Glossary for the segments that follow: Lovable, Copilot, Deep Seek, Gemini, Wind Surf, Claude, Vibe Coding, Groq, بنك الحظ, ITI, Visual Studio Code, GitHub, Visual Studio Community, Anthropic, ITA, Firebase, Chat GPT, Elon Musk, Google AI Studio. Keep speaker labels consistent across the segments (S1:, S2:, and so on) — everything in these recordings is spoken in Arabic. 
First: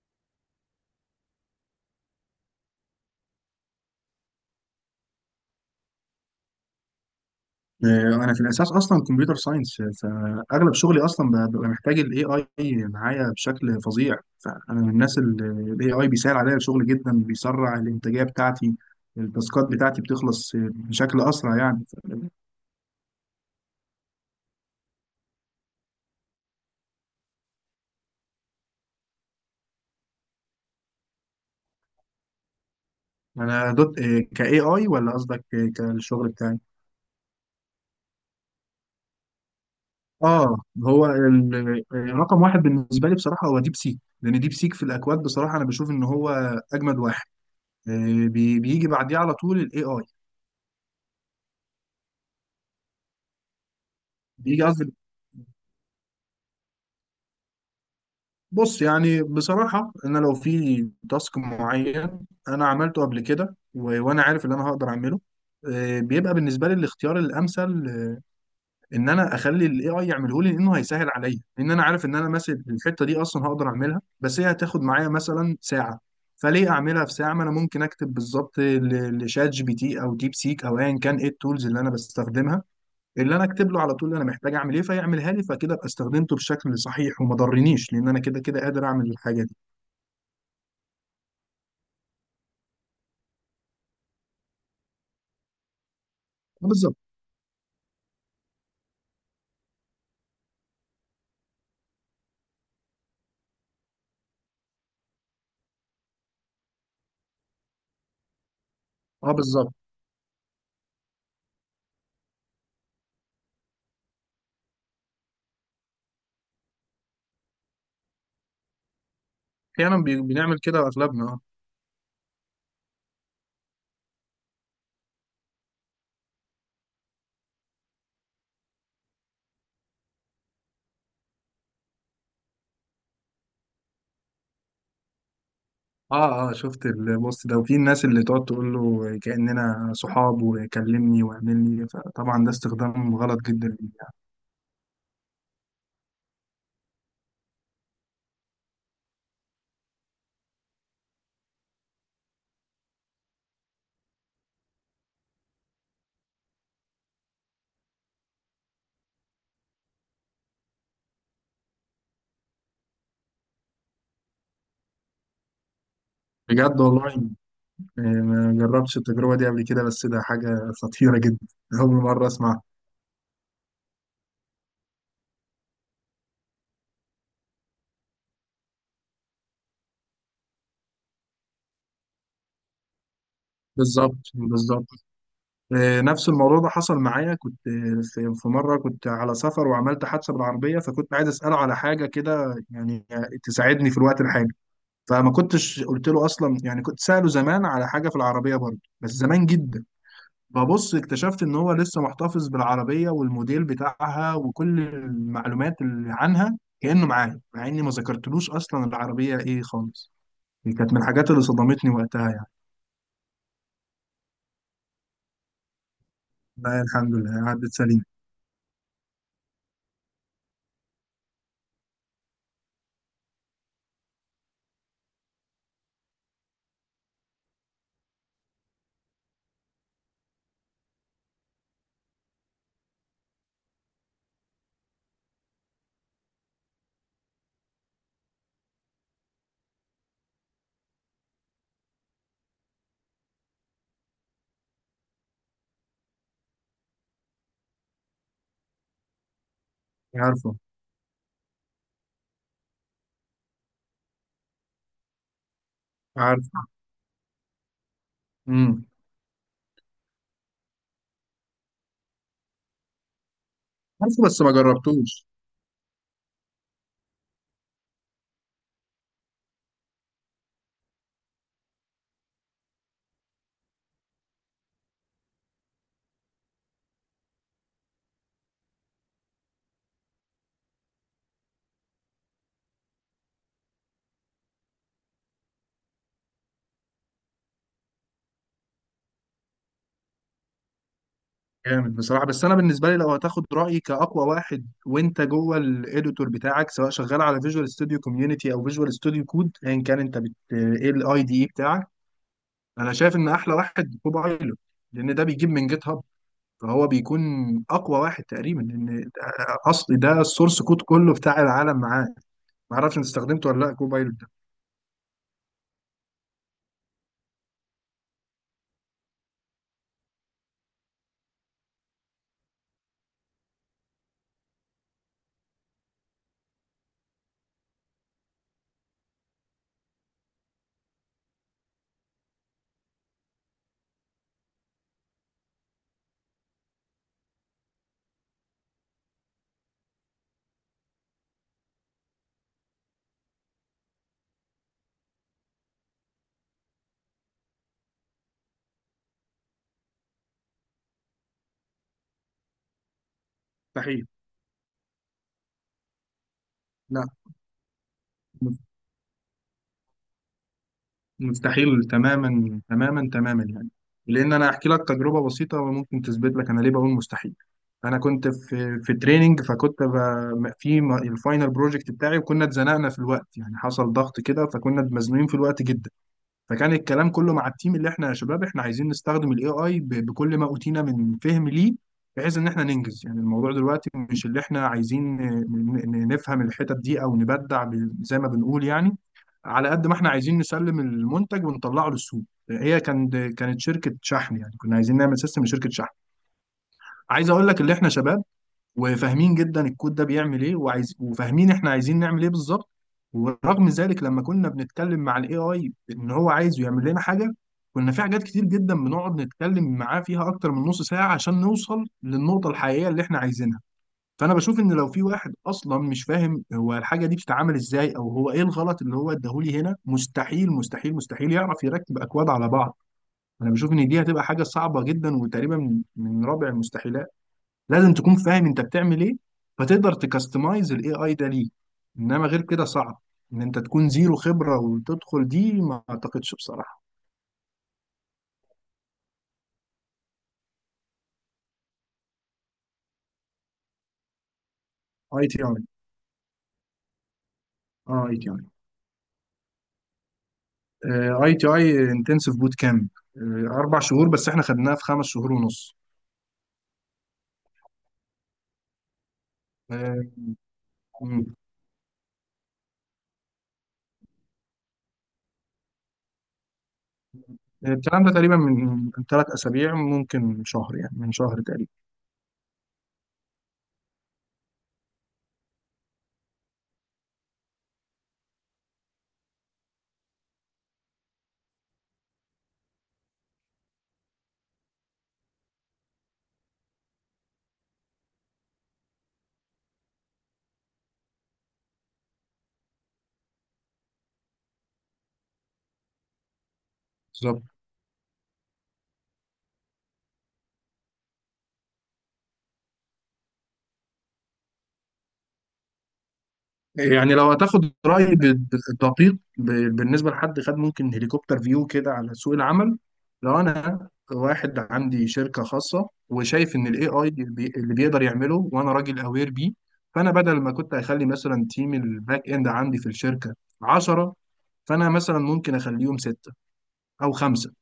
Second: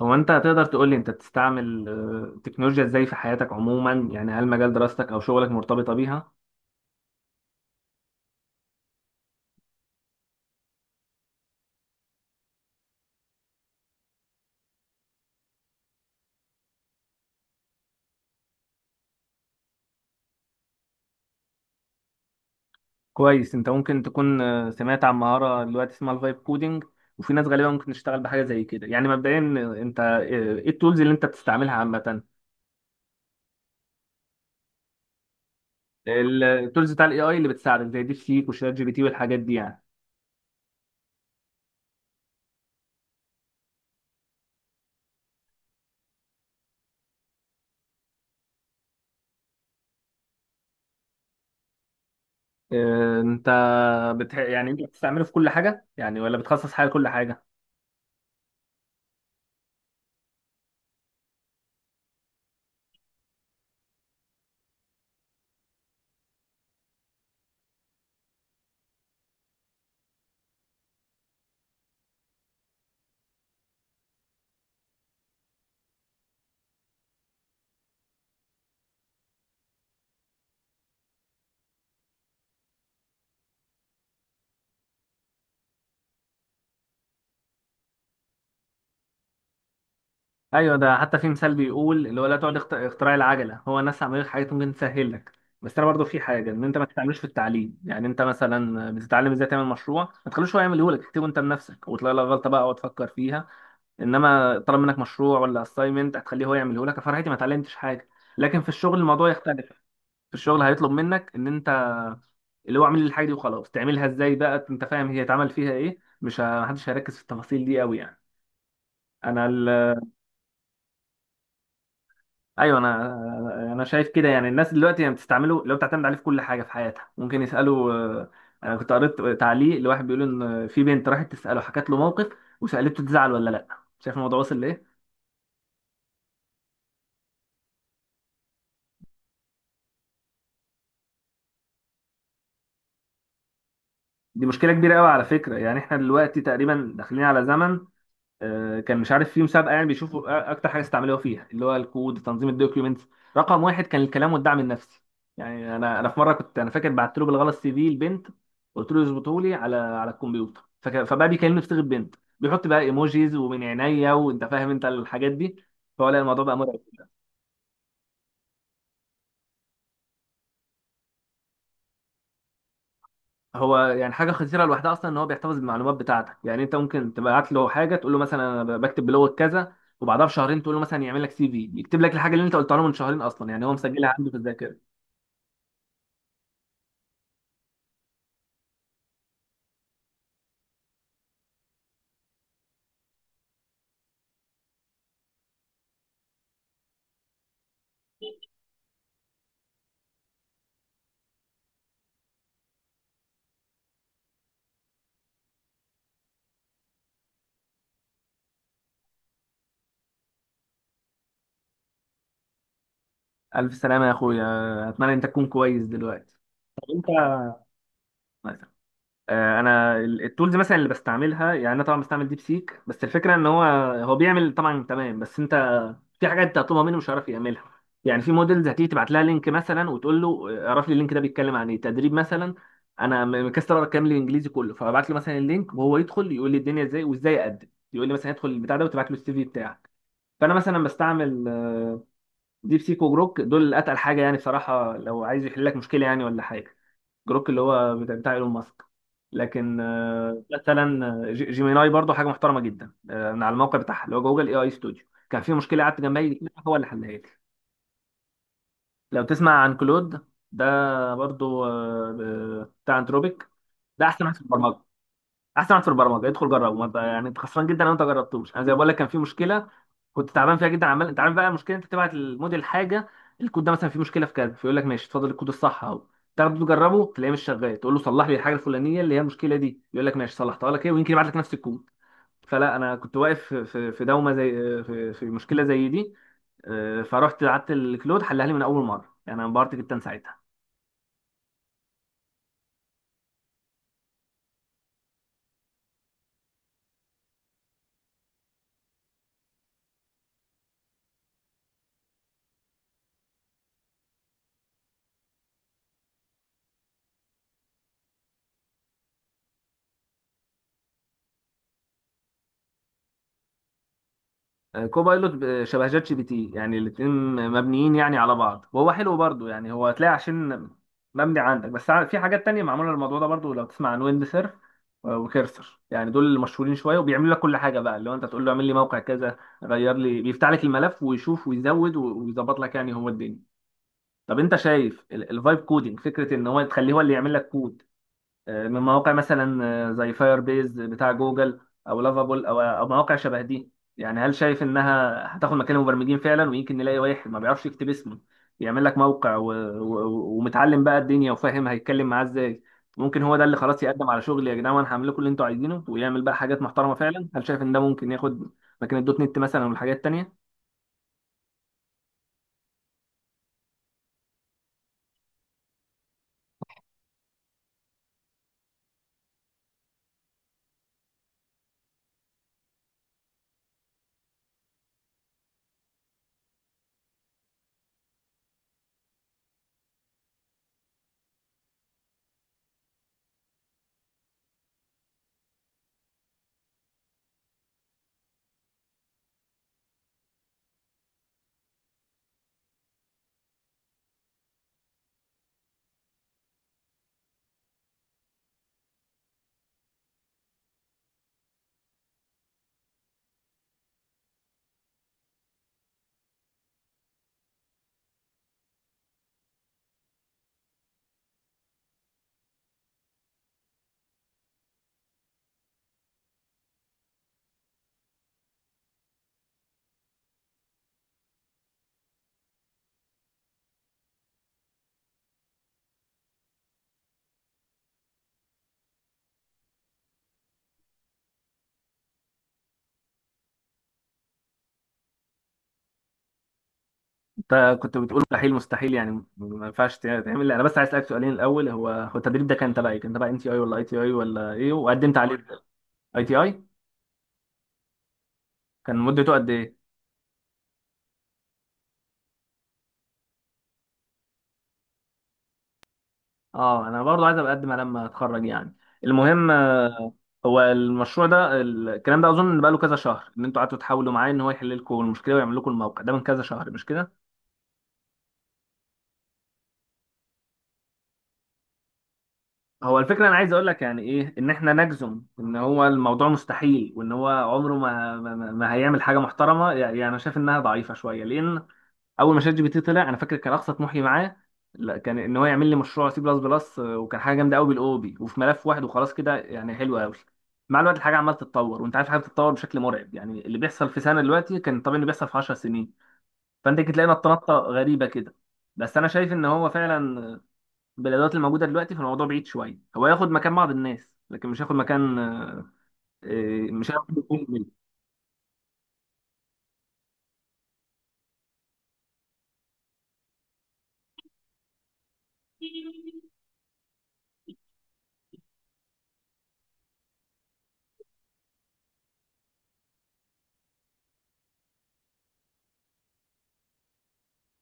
S1: هو انت تقدر تقول لي انت بتستعمل التكنولوجيا ازاي في حياتك عموما يعني هل مجال دراستك او شغلك مرتبطه بيها؟
S2: آه، انا في الاساس اصلا كمبيوتر ساينس، فاغلب شغلي اصلا ببقى محتاج الاي اي معايا بشكل فظيع، فانا من الناس اللي الاي اي بيسهل عليا الشغل جدا، بيسرع الانتاجيه بتاعتي. التاسكات بتاعتي بتخلص بشكل اسرع يعني.
S1: كويس. انت ممكن تكون سمعت عن مهاره دلوقتي اسمها الفايب كودينج، وفي ناس غالبا ممكن تشتغل بحاجه زي كده. يعني مبدئيا، انت ايه التولز اللي انت بتستعملها عامه؟
S2: انا دوت كاي اي، ولا قصدك كالشغل بتاعي؟
S1: التولز بتاع الاي اي اللي بتساعدك زي ديب سيك وشات جي بي تي والحاجات دي يعني.
S2: اه. هو رقم واحد بالنسبه لي بصراحه هو ديب سيك، لان ديب سيك في الاكواد بصراحه انا بشوف ان هو اجمد واحد. بيجي بعديه على طول الاي اي.
S1: انت
S2: بيجي
S1: يعني انت
S2: قصدي.
S1: بتستعمله في كل حاجه يعني، ولا بتخصص حاجه لكل حاجه؟
S2: بص، يعني بصراحة أنا لو في تاسك معين أنا عملته قبل كده وأنا عارف إن أنا هقدر أعمله، بيبقى بالنسبة لي الاختيار الأمثل إن أنا أخلي ال AI يعمله لي، لأنه هيسهل عليا، لأن أنا عارف إن أنا مثلا الحتة دي أصلا هقدر أعملها، بس هي هتاخد معايا مثلا ساعة. فليه أعملها في ساعة ما أنا ممكن أكتب بالظبط لشات جي بي تي أو ديب سيك أو أيا كان إيه التولز اللي أنا بستخدمها، اللي انا اكتب له على طول انا محتاج اعمل ايه، فيعملها لي. فكده ابقى استخدمته بشكل صحيح وما ضرنيش، لان انا كده كده قادر اعمل الحاجه.
S1: ايوه، ده حتى في مثال بيقول اللي هو لا تقعد اختراع العجله، هو الناس عملت حاجات ممكن تسهل لك. بس انا برضو في حاجه ان انت ما
S2: بالظبط.
S1: تستعملوش في التعليم، يعني انت مثلا بتتعلم ازاي تعمل مشروع، ما تخلوش هو يعمله لك، تكتبه انت بنفسك وتلاقي لك غلطه بقى وتفكر فيها. انما طلب منك مشروع ولا اساينمنت هتخليه هو يعمله لك، فرحتي ما اتعلمتش حاجه. لكن في الشغل الموضوع
S2: اه
S1: يختلف.
S2: بالظبط.
S1: في الشغل هيطلب منك ان انت اللي هو اعمل لي الحاجه دي وخلاص، تعملها ازاي بقى انت فاهم هي اتعمل فيها ايه، مش محدش هيركز في التفاصيل دي قوي يعني. انا
S2: احيانا بنعمل كده اغلبنا، اه.
S1: ايوه انا انا شايف كده. يعني الناس دلوقتي يعني بتستعمله، لو بتعتمد عليه في كل حاجه في حياتها ممكن يسالوا، انا كنت قريت تعليق لواحد بيقول ان في بنت راحت تساله، حكت له موقف وسالته تزعل ولا لا. شايف الموضوع واصل لايه؟
S2: اه، شفت البوست ده وفي الناس اللي تقعد تقول له كأننا صحاب وكلمني واعملني، فطبعا ده استخدام غلط جدا ليه يعني.
S1: دي مشكله كبيره قوي على فكره. يعني احنا دلوقتي تقريبا داخلين على زمن، كان مش عارف في مسابقه يعني بيشوفوا اكتر حاجه استعملوها فيها اللي هو الكود، تنظيم الدوكيومنتس، رقم واحد كان الكلام والدعم النفسي. يعني انا في مره كنت انا فاكر بعت له بالغلط سي في البنت، قلت له يظبطه لي على الكمبيوتر، فبقى بيكلمني بصيغه بنت، بيحط بقى ايموجيز ومن عينيا وانت فاهم انت الحاجات دي. فهو لا، الموضوع بقى مرعب.
S2: بجد والله. ما جربتش التجربة دي قبل كده، بس ده حاجة خطيرة جدا. أول مرة أسمعها.
S1: هو يعني حاجه خطيره لوحدها اصلا ان هو بيحتفظ بالمعلومات بتاعتك، يعني انت ممكن تبعت له حاجه تقول له مثلا انا بكتب بلغه كذا، وبعدها بشهرين تقول له مثلا يعمل لك سي في، يكتب لك الحاجه اللي انت قلتها له من شهرين، اصلا يعني هو مسجلها
S2: بالظبط
S1: عنده في
S2: بالظبط.
S1: الذاكره.
S2: نفس الموضوع ده حصل معايا. كنت في مرة كنت على سفر وعملت حادثة بالعربية، فكنت عايز أسأله على حاجة كده يعني تساعدني في الوقت الحالي. فما كنتش قلت له اصلا يعني، كنت ساله زمان على حاجه في العربيه برضه بس زمان جدا. ببص اكتشفت ان هو لسه محتفظ بالعربيه والموديل بتاعها وكل المعلومات اللي عنها كانه معايا، مع اني ما ذكرتلوش اصلا العربيه ايه خالص. دي كانت من الحاجات اللي صدمتني وقتها يعني.
S1: ألف سلامة يا أخويا، أتمنى أنت تكون كويس دلوقتي.
S2: لا،
S1: أنت
S2: الحمد لله عدت سليم.
S1: مثلا، أنا التولز مثلا اللي بستعملها، يعني أنا طبعا بستعمل ديب سيك، بس الفكرة إن هو هو بيعمل طبعا تمام، بس أنت في حاجات أنت هتطلبها منه مش هيعرف يعملها. يعني في موديلز هتيجي تبعت لها لينك مثلا وتقول له اعرف لي اللينك ده بيتكلم عن إيه، تدريب مثلا. أنا مكسر أقرأ الكلام الإنجليزي كله، فببعت له مثلا اللينك وهو يدخل يقول لي الدنيا إزاي وإزاي أقدم، يقول لي مثلا ادخل البتاع ده وتبعت له السي في بتاعك. فأنا مثلا بستعمل ديب سيك وجروك، دول اتقل حاجه يعني بصراحه لو عايز يحل لك مشكله يعني ولا حاجه. جروك اللي هو بتاع ايلون ماسك. لكن
S2: عارفه.
S1: مثلا جيميناي برضو حاجه محترمه جدا، من على الموقع بتاعها اللي هو جوجل اي اي ستوديو، كان في مشكله قعدت جنبي
S2: عارفه.
S1: هو اللي حلها لي.
S2: امم.
S1: لو تسمع عن كلود، ده برضو بتاع انتروبيك، ده
S2: عارفه
S1: احسن واحد
S2: بس
S1: في
S2: ما
S1: البرمجه.
S2: جربتوش.
S1: احسن واحد في البرمجه، ادخل جربه. ما انت يعني انت خسران جدا لو انت جربتوش. انا زي ما بقول لك كان في مشكله كنت تعبان فيها جدا، عمال انت عارف بقى المشكله، انت تبعت الموديل حاجه، الكود ده مثلا فيه مشكله في كذا، فيقول لك ماشي اتفضل الكود الصح اهو، تاخده تجربه تلاقيه مش شغال، تقول له صلح لي الحاجه الفلانيه اللي هي المشكله دي، يقول لك ماشي صلحتها لك، ايه ويمكن يبعت لك نفس الكود. فلا، انا كنت واقف في دومه زي، في مشكله زي دي، فرحت قعدت الكلود حلها لي من اول مره، يعني انا انبهرت جدا ساعتها.
S2: جامد بصراحة. بس أنا بالنسبة لي لو هتاخد رأيي كأقوى واحد وأنت جوه الإديتور بتاعك، سواء شغال على فيجوال ستوديو كوميونيتي أو فيجوال ستوديو كود أيا كان أنت بت إيه الأي دي إي بتاعك، أنا شايف إن أحلى واحد كوبايلوت، لأن ده بيجيب من جيت هاب، فهو بيكون أقوى واحد تقريبا، لأن أصل ده السورس كود كله بتاع العالم معاه. معرفش أنت استخدمته ولا لأ كوبايلوت ده؟
S1: كوبايلوت شبه جات جي بي تي، يعني الاتنين مبنيين يعني على بعض، وهو حلو برضو. يعني هو هتلاقي عشان مبني عندك، بس في حاجات تانية معمولة للموضوع ده برضو. لو تسمع عن ويند سيرف وكيرسر، يعني دول اللي مشهورين شوية وبيعملوا لك كل حاجة بقى، اللي هو انت تقول له اعمل لي موقع كذا، غير لي، بيفتح لك الملف ويشوف ويزود ويظبط لك، يعني هو الدنيا. طب انت شايف الفايب كودينج، فكرة ان هو تخليه هو اللي يعمل لك كود من مواقع مثلا زي فاير بيز بتاع جوجل، او لافابول او مواقع شبه دي، يعني هل شايف انها هتاخد مكان المبرمجين فعلا؟ ويمكن نلاقي واحد ما بيعرفش يكتب اسمه يعمل لك موقع ومتعلم بقى الدنيا وفاهم هيتكلم معاه ازاي، ممكن هو ده اللي خلاص
S2: مستحيل.
S1: يقدم على شغل يا جدعان وانا هعمل لكم اللي انتوا عايزينه، ويعمل بقى حاجات محترمه
S2: لا.
S1: فعلا. هل شايف ان ده ممكن ياخد مكان الدوت نت مثلا والحاجات التانيه؟
S2: مستحيل تماما تماما تماما يعني. لان انا احكي لك تجربه بسيطه وممكن تثبت لك انا ليه بقول مستحيل. انا كنت في تريننج، فكنت الفاينل بروجكت بتاعي، وكنا اتزنقنا في الوقت، يعني حصل ضغط كده فكنا مزنوقين في الوقت جدا. فكان الكلام كله مع التيم اللي احنا يا شباب احنا عايزين نستخدم الاي اي بكل ما اوتينا من فهم ليه، بحيث ان احنا ننجز يعني. الموضوع دلوقتي مش اللي احنا عايزين نفهم الحتت دي او نبدع زي ما بنقول يعني، على قد ما احنا عايزين نسلم المنتج ونطلعه للسوق. هي كانت شركه شحن، يعني كنا عايزين نعمل سيستم لشركه شحن. عايز اقول لك اللي احنا شباب وفاهمين جدا الكود ده بيعمل ايه وعايز وفاهمين احنا عايزين نعمل ايه بالظبط، ورغم ذلك لما كنا بنتكلم مع الاي اي ان هو عايزه يعمل لنا حاجه، كنا في حاجات كتير جدا بنقعد نتكلم معاه فيها اكتر من نص ساعه عشان نوصل للنقطه الحقيقيه اللي احنا عايزينها. فانا بشوف ان لو في واحد اصلا مش فاهم هو الحاجه دي بتتعمل ازاي او هو ايه الغلط اللي هو اداهولي هنا، مستحيل مستحيل مستحيل يعرف يركب اكواد على بعض. انا بشوف ان دي هتبقى حاجه صعبه جدا وتقريبا من رابع المستحيلات. لازم تكون فاهم انت بتعمل ايه فتقدر تكستمايز الاي اي ده ليك، انما غير كده صعب ان انت تكون زيرو خبرة وتدخل دي، ما اعتقدش بصراحة.
S1: انت كنت بتقول مستحيل مستحيل، يعني ما ينفعش تعمل. انا بس عايز اسالك سؤالين، الاول هو هو التدريب ده كان تبع ايه، كان تبع ام تي اي ولا اي تي اي ولا ايه، وقدمت
S2: اي تي
S1: عليه؟
S2: اي.
S1: اي تي اي،
S2: اه اي تي اي.
S1: كان مدته قد ايه؟
S2: اي تي اي انتنسيف بوت كامب. 4 شهور، بس احنا خدناها في 5 شهور ونص.
S1: اه انا برضو عايز ابقى اقدم على لما اتخرج يعني. المهم،
S2: آه،
S1: هو
S2: مم.
S1: المشروع ده الكلام ده اظن بقى له كذا شهر ان انتوا قعدتوا تحاولوا معاه ان هو يحل لكم المشكله ويعمل لكم الموقع ده، من كذا شهر مش كده؟
S2: الكلام ده تقريبا من 3 اسابيع ممكن شهر، يعني من شهر تقريبا.
S1: هو الفكره انا عايز اقول لك، يعني ايه ان احنا نجزم ان هو الموضوع مستحيل وان هو عمره ما هيعمل حاجه محترمه، يعني انا شايف انها ضعيفه شويه. لان اول ما شات جي بي تي طلع انا فاكر كان اقصى طموحي معاه، لا، كان ان هو يعمل لي مشروع سي بلس بلس وكان حاجه جامده قوي بالاو بي وفي ملف واحد وخلاص كده يعني، حلو قوي. مع الوقت الحاجه عماله تتطور، وانت عارف الحاجه بتتطور بشكل مرعب، يعني اللي بيحصل في سنه دلوقتي كان طبيعي انه بيحصل في 10 سنين. فانت كنت تلاقي
S2: بالظبط.
S1: نطه غريبه كده. بس انا شايف ان هو فعلا بالادوات الموجوده دلوقتي فالموضوع بعيد شويه، هو ياخد مكان بعض الناس لكن مش هياخد مكان، مش هياخد.
S2: يعني لو هتاخد رأيي بالدقيق بالنسبة لحد خد ممكن هليكوبتر فيو كده على سوق العمل. لو أنا واحد عندي شركة خاصة وشايف إن ال AI اللي بيقدر يعمله وأنا راجل أوير بيه، فأنا بدل ما كنت أخلي مثلا تيم الباك إند عندي في الشركة 10، فأنا مثلا ممكن أخليهم 6 أو 5.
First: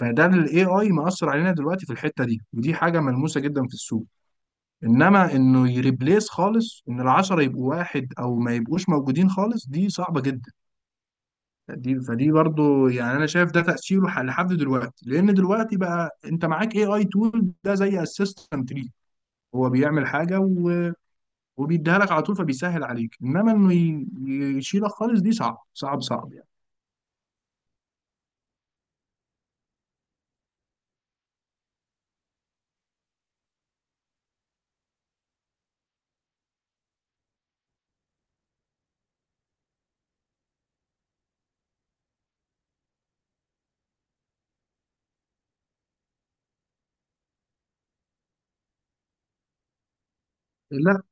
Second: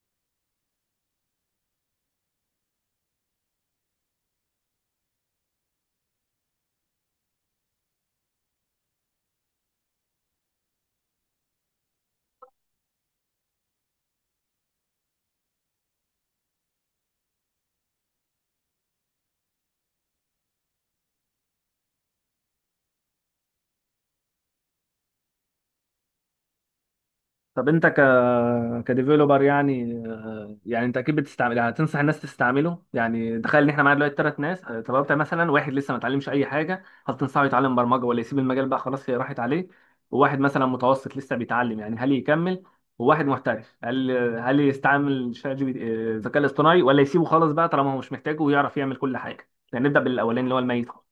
S2: فده ال AI مأثر علينا دلوقتي في الحتة دي، ودي حاجة ملموسة جدا في السوق. انما انه يريبليس خالص ان العشرة يبقوا واحد او ما يبقوش موجودين خالص، دي صعبة جدا. دي فدي برضو يعني، انا شايف ده تأثيره لحد دلوقتي، لان دلوقتي بقى انت معاك اي اي تول ده زي اسيستنت ليك، هو بيعمل حاجة وبيديها لك على طول فبيسهل عليك، انما انه يشيلك خالص دي صعب صعب صعب يعني.
S1: طب انت كديفيلوبر يعني يعني انت اكيد بتستعمل، يعني هتنصح الناس تستعمله. يعني تخيل ان احنا معانا دلوقتي ثلاث ناس، طب انت مثلا واحد لسه ما اتعلمش اي حاجه، هل تنصحه يتعلم برمجه ولا يسيب المجال بقى، خلاص هي راحت عليه؟ وواحد مثلا متوسط لسه بيتعلم، يعني هل يكمل؟ وواحد محترف، هل يستعمل شات جي بي تي- آه، الذكاء الاصطناعي ولا يسيبه خالص بقى طالما هو مش محتاجه ويعرف يعمل كل حاجه؟ يعني نبدا بالاولاني اللي هو الميت
S2: لا،
S1: خالص.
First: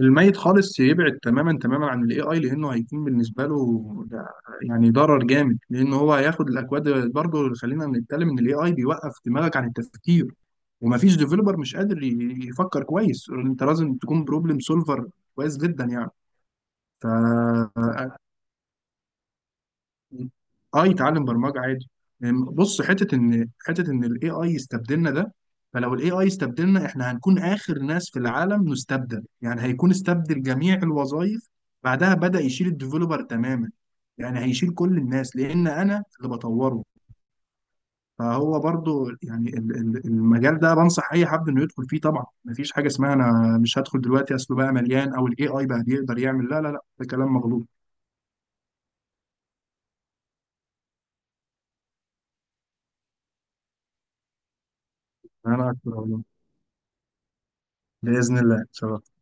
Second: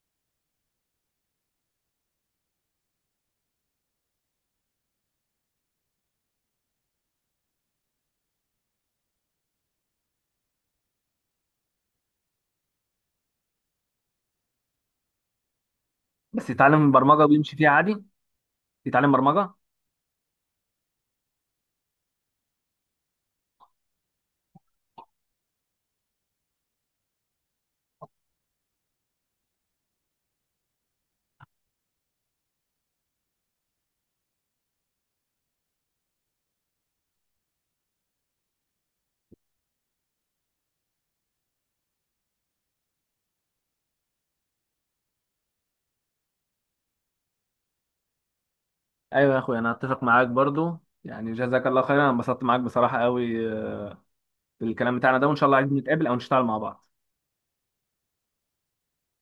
S2: الميت خالص يبعد تماما تماما عن الاي اي، لانه هيكون بالنسبه له ده يعني ضرر جامد، لانه هو هياخد الاكواد برضه. خلينا نتكلم ان الاي اي بيوقف دماغك عن التفكير، ومفيش ديفلوبر مش قادر يفكر كويس. انت لازم تكون بروبلم سولفر كويس جدا يعني.
S1: بس يتعلم
S2: ف
S1: برمجه ويمشي فيها عادي، يتعلم برمجه.
S2: اه يتعلم برمجه عادي. يعني بص، حته ان الاي اي يستبدلنا ده، فلو الاي اي استبدلنا احنا هنكون اخر ناس في العالم نستبدل، يعني هيكون استبدل جميع الوظائف بعدها بدأ يشيل الديفلوبر تماما. يعني هيشيل كل الناس لان انا اللي بطوره. فهو برضو يعني المجال ده بنصح اي حد انه يدخل فيه طبعا، مفيش حاجه اسمها انا مش هدخل دلوقتي اصله بقى مليان او الاي اي بقى بيقدر يعمل، لا لا لا ده كلام مغلوط.
S1: ايوه يا اخويا انا اتفق معاك برضو. يعني جزاك الله خيرا، انا انبسطت معاك بصراحه قوي بالكلام بتاعنا ده، وان شاء الله
S2: انا
S1: عايزين
S2: اكتر
S1: نتقابل او
S2: والله.
S1: نشتغل مع بعض.
S2: باذن الله ان شاء الله.